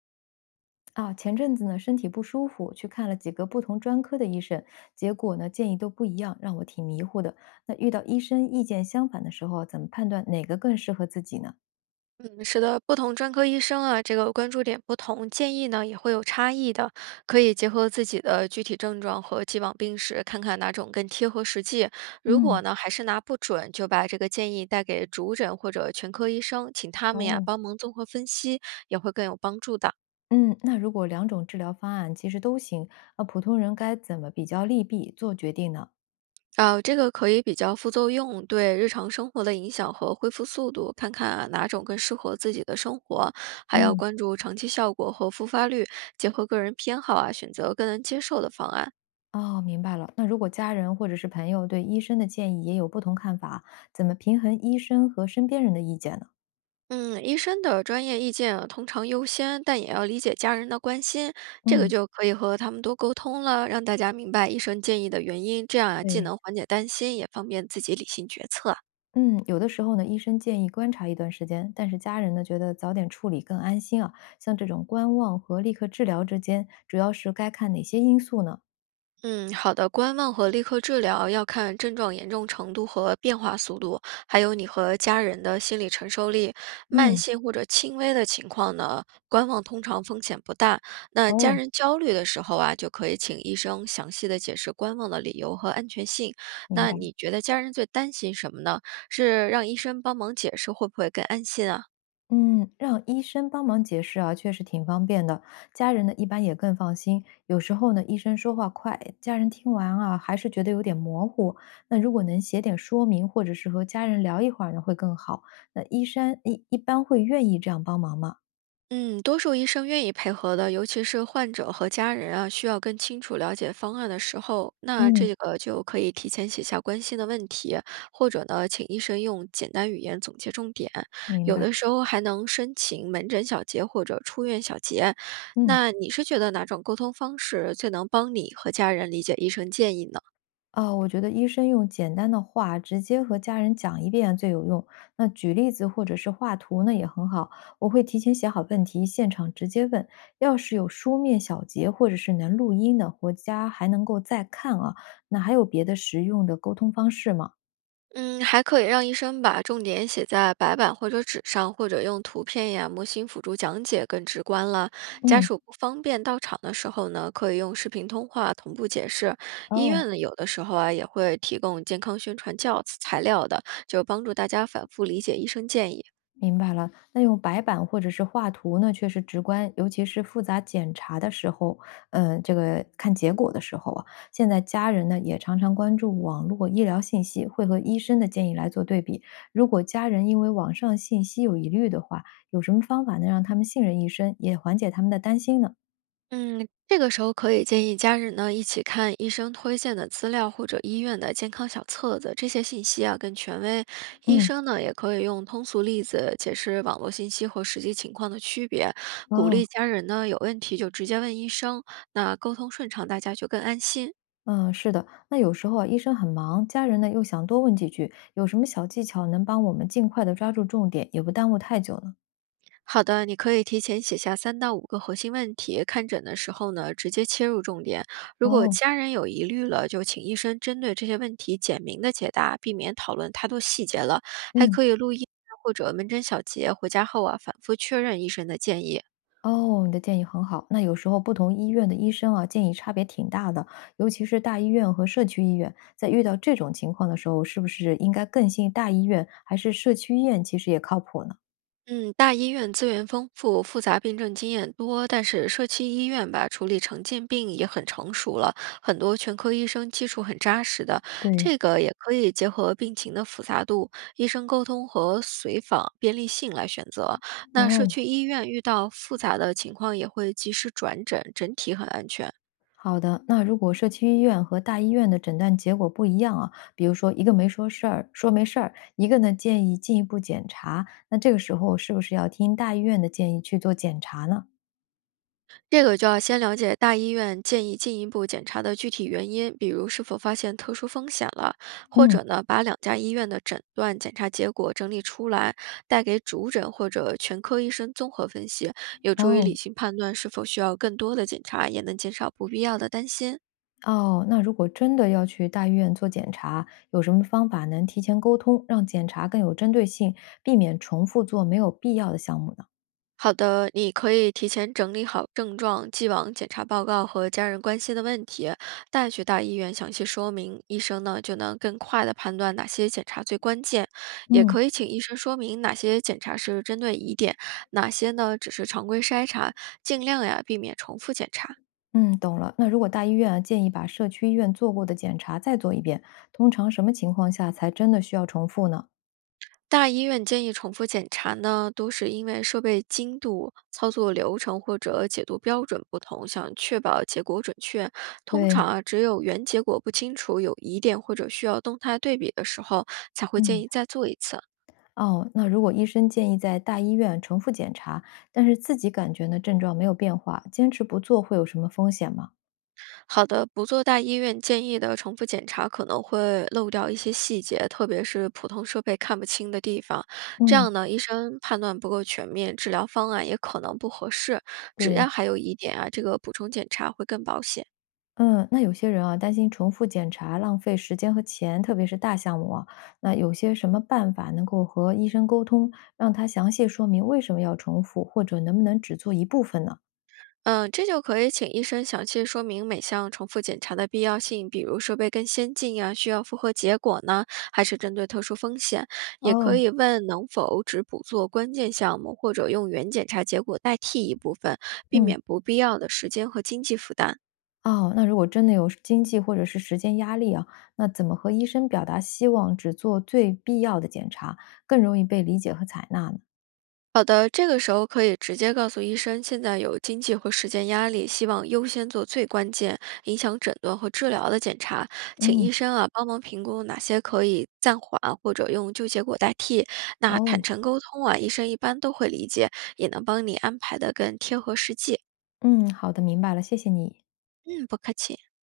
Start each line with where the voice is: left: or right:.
left: 啊，前阵子呢，身体不舒服，去看了几个不同专科的医生，结果呢，建议都不一样，让我挺迷糊的。那遇到医生意见相反的时候，怎么判断哪个更适合自己呢？
right: 嗯，是的，不同专科医生啊，这个关注点不同，建议呢也会有差异的，可以结合自己的具体症状和既往病史，看看哪种更贴合实际。如
left: 嗯，
right: 果呢还是拿不准，就把这个建议带给主诊或者全科医生，请他们呀
left: 哦，
right: 帮忙综合分析，也会更有帮助的。
left: 嗯，那如果两种治疗方案其实都行，那普通人该怎么比较利弊做决定呢？
right: 啊，这个可以比较副作用对日常生活的影响和恢复速度，看看啊哪种更适合自己的生活，还要
left: 嗯，
right: 关注长期效果和复发率，结合个人偏好啊，选择更能接受的方案。
left: 哦，明白了。那如果家人或者是朋友对医生的建议也有不同看法，怎么平衡医生和身边人的意见呢？
right: 嗯，医生的专业意见啊通常优先，但也要理解家人的关心，这个
left: 嗯。
right: 就可以和他们多沟通了，让大家明白医生建议的原因，这样啊既
left: 对，
right: 能缓解担心，也方便自己理性决策啊。
left: 嗯，有的时候呢，医生建议观察一段时间，但是家人呢觉得早点处理更安心啊。像这种观望和立刻治疗之间，主要是该看哪些因素呢？
right: 嗯，好的，观望和立刻治疗要看症状严重程度和变化速度，还有你和家人的心理承受力。慢
left: 嗯，
right: 性或者轻微的情况呢，观望通常风险不大。那家
left: 哦，
right: 人焦虑的时候啊，就可以请医生详细的解释观望的理由和安全性。
left: 明
right: 那
left: 白。
right: 你觉得家人最担心什么呢？是让医生帮忙解释会不会更安心啊？
left: 嗯，让医生帮忙解释啊，确实挺方便的。家人呢一般也更放心。有时候呢，医生说话快，家人听完啊还是觉得有点模糊。那如果能写点说明，或者是和家人聊一会儿呢，会更好。那医生一般会愿意这样帮忙吗？
right: 嗯，多数医生愿意配合的，尤其是患者和家人啊，需要更清楚了解方案的时候，那
left: 嗯，
right: 这个就可以提前写下关心的问题，或者呢，请医生用简单语言总结重点。
left: 明
right: 有
left: 白。
right: 的时候还能申请门诊小结或者出院小结。
left: 嗯。
right: 那你是觉得哪种沟通方式最能帮你和家人理解医生建议呢？
left: 啊，我觉得医生用简单的话直接和家人讲一遍最有用。那举例子或者是画图呢也很好。我会提前写好问题，现场直接问。要是有书面小结或者是能录音的，回家还能够再看啊。那还有别的实用的沟通方式吗？
right: 嗯，还可以让医生把重点写在白板或者纸上，或者用图片呀、模型辅助讲解，更直观了。家
left: 嗯，
right: 属不方便到场的时候呢，可以用视频通话同步解释。医
left: 哦。
right: 院呢，有的时候啊也会提供健康宣传教材材料的，就帮助大家反复理解医生建议。
left: 明白了，那用白板或者是画图呢，确实直观，尤其是复杂检查的时候，嗯，这个看结果的时候啊，现在家人呢也常常关注网络医疗信息，会和医生的建议来做对比。如果家人因为网上信息有疑虑的话，有什么方法能让他们信任医生，也缓解他们的担心呢？
right: 嗯，这个时候可以建议家人呢一起看医生推荐的资料或者医院的健康小册子，这些信息啊更权威。医
left: 嗯，
right: 生呢也可以用通俗例子解释网络信息和实际情况的区别，鼓
left: 哦，
right: 励家人呢有问题就直接问医生，那沟通顺畅，大家就更安心。
left: 嗯，是的，那有时候啊，医生很忙，家人呢又想多问几句，有什么小技巧能帮我们尽快的抓住重点，也不耽误太久呢？
right: 好的，你可以提前写下3到5个核心问题，看诊的时候呢，直接切入重点。如果
left: 哦，
right: 家人有疑虑了，就请医生针对这些问题简明的解答，避免讨论太多细节了。还
left: 嗯。
right: 可以录音啊或者门诊小结，回家后啊反复确认医生的建议。
left: 哦，你的建议很好。那有时候不同医院的医生啊，建议差别挺大的，尤其是大医院和社区医院。在遇到这种情况的时候，是不是应该更信大医院，还是社区医院其实也靠谱呢？
right: 嗯，大医院资源丰富，复杂病症经验多，但是社区医院吧，处理常见病也很成熟了，很多全科医生基础很扎实的，
left: 对，
right: 这个也可以结合病情的复杂度、医生沟通和随访便利性来选择。那社
left: 哦，
right: 区医院遇到复杂的情况也会及时转诊，整体很安全。
left: 好的。那如果社区医院和大医院的诊断结果不一样啊，比如说一个没说事儿，说没事儿，一个呢建议进一步检查，那这个时候是不是要听大医院的建议去做检查呢？
right: 这个就要先了解大医院建议进一步检查的具体原因，比如是否发现特殊风险了，或
left: 嗯，
right: 者呢，把两家医院的诊断检查结果整理出来，带给主诊或者全科医生综合分析，有助于
left: 哦，
right: 理性判断是否需要更多的检查，也能减少不必要的担心。
left: 哦，那如果真的要去大医院做检查，有什么方法能提前沟通，让检查更有针对性，避免重复做没有必要的项目呢？
right: 好的，你可以提前整理好症状、既往检查报告和家人关心的问题，带去大医院详细说明，医生呢就能更快的判断哪些检查最关键，也
left: 嗯，
right: 可以请医生说明哪些检查是针对疑点，哪些呢只是常规筛查，尽量呀避免重复检查。
left: 嗯，懂了。那如果大医院啊建议把社区医院做过的检查再做一遍，通常什么情况下才真的需要重复呢？
right: 大医院建议重复检查呢，都是因为设备精度、操作流程或者解读标准不同，想确保结果准确。通
left: 对，
right: 常啊，只有原结果不清楚、有疑点或者需要动态对比的时候，才会建
left: 嗯
right: 议再做一次。
left: 哦，那如果医生建议在大医院重复检查，但是自己感觉呢症状没有变化，坚持不做会有什么风险吗？
right: 好的，不做大医院建议的重复检查，可能会漏掉一些细节，特别是普通设备看不清的地方。这
left: 嗯。
right: 样呢，医生判断不够全面，治疗方案也可能不合适。只
left: 对，
right: 要还有疑点啊，这个补充检查会更保险。
left: 嗯，那有些人啊，担心重复检查浪费时间和钱，特别是大项目啊，那有些什么办法能够和医生沟通，让他详细说明为什么要重复，或者能不能只做一部分呢？
right: 嗯，这就可以请医生详细说明每项重复检查的必要性，比如设备更先进呀、需要复核结果呢，还是针对特殊风险？也可
left: 哦，
right: 以问能否只补做关键项目，或者用原检查结果代替一部分，避
left: 嗯，
right: 免不必要的时间和经济负担。
left: 哦，那如果真的有经济或者是时间压力啊，那怎么和医生表达希望只做最必要的检查，更容易被理解和采纳呢？
right: 好的，这个时候可以直接告诉医生，现在有经济和时间压力，希望优先做最关键、影响诊断和治疗的检查，请医
left: 嗯，
right: 生啊帮忙评估哪些可以暂缓或者用旧结果代替。那坦
left: 哦，
right: 诚沟通啊，医生一般都会理解，也能帮你安排的更贴合实际。
left: 嗯，好的，明白了，谢谢你。
right: 嗯，不客气。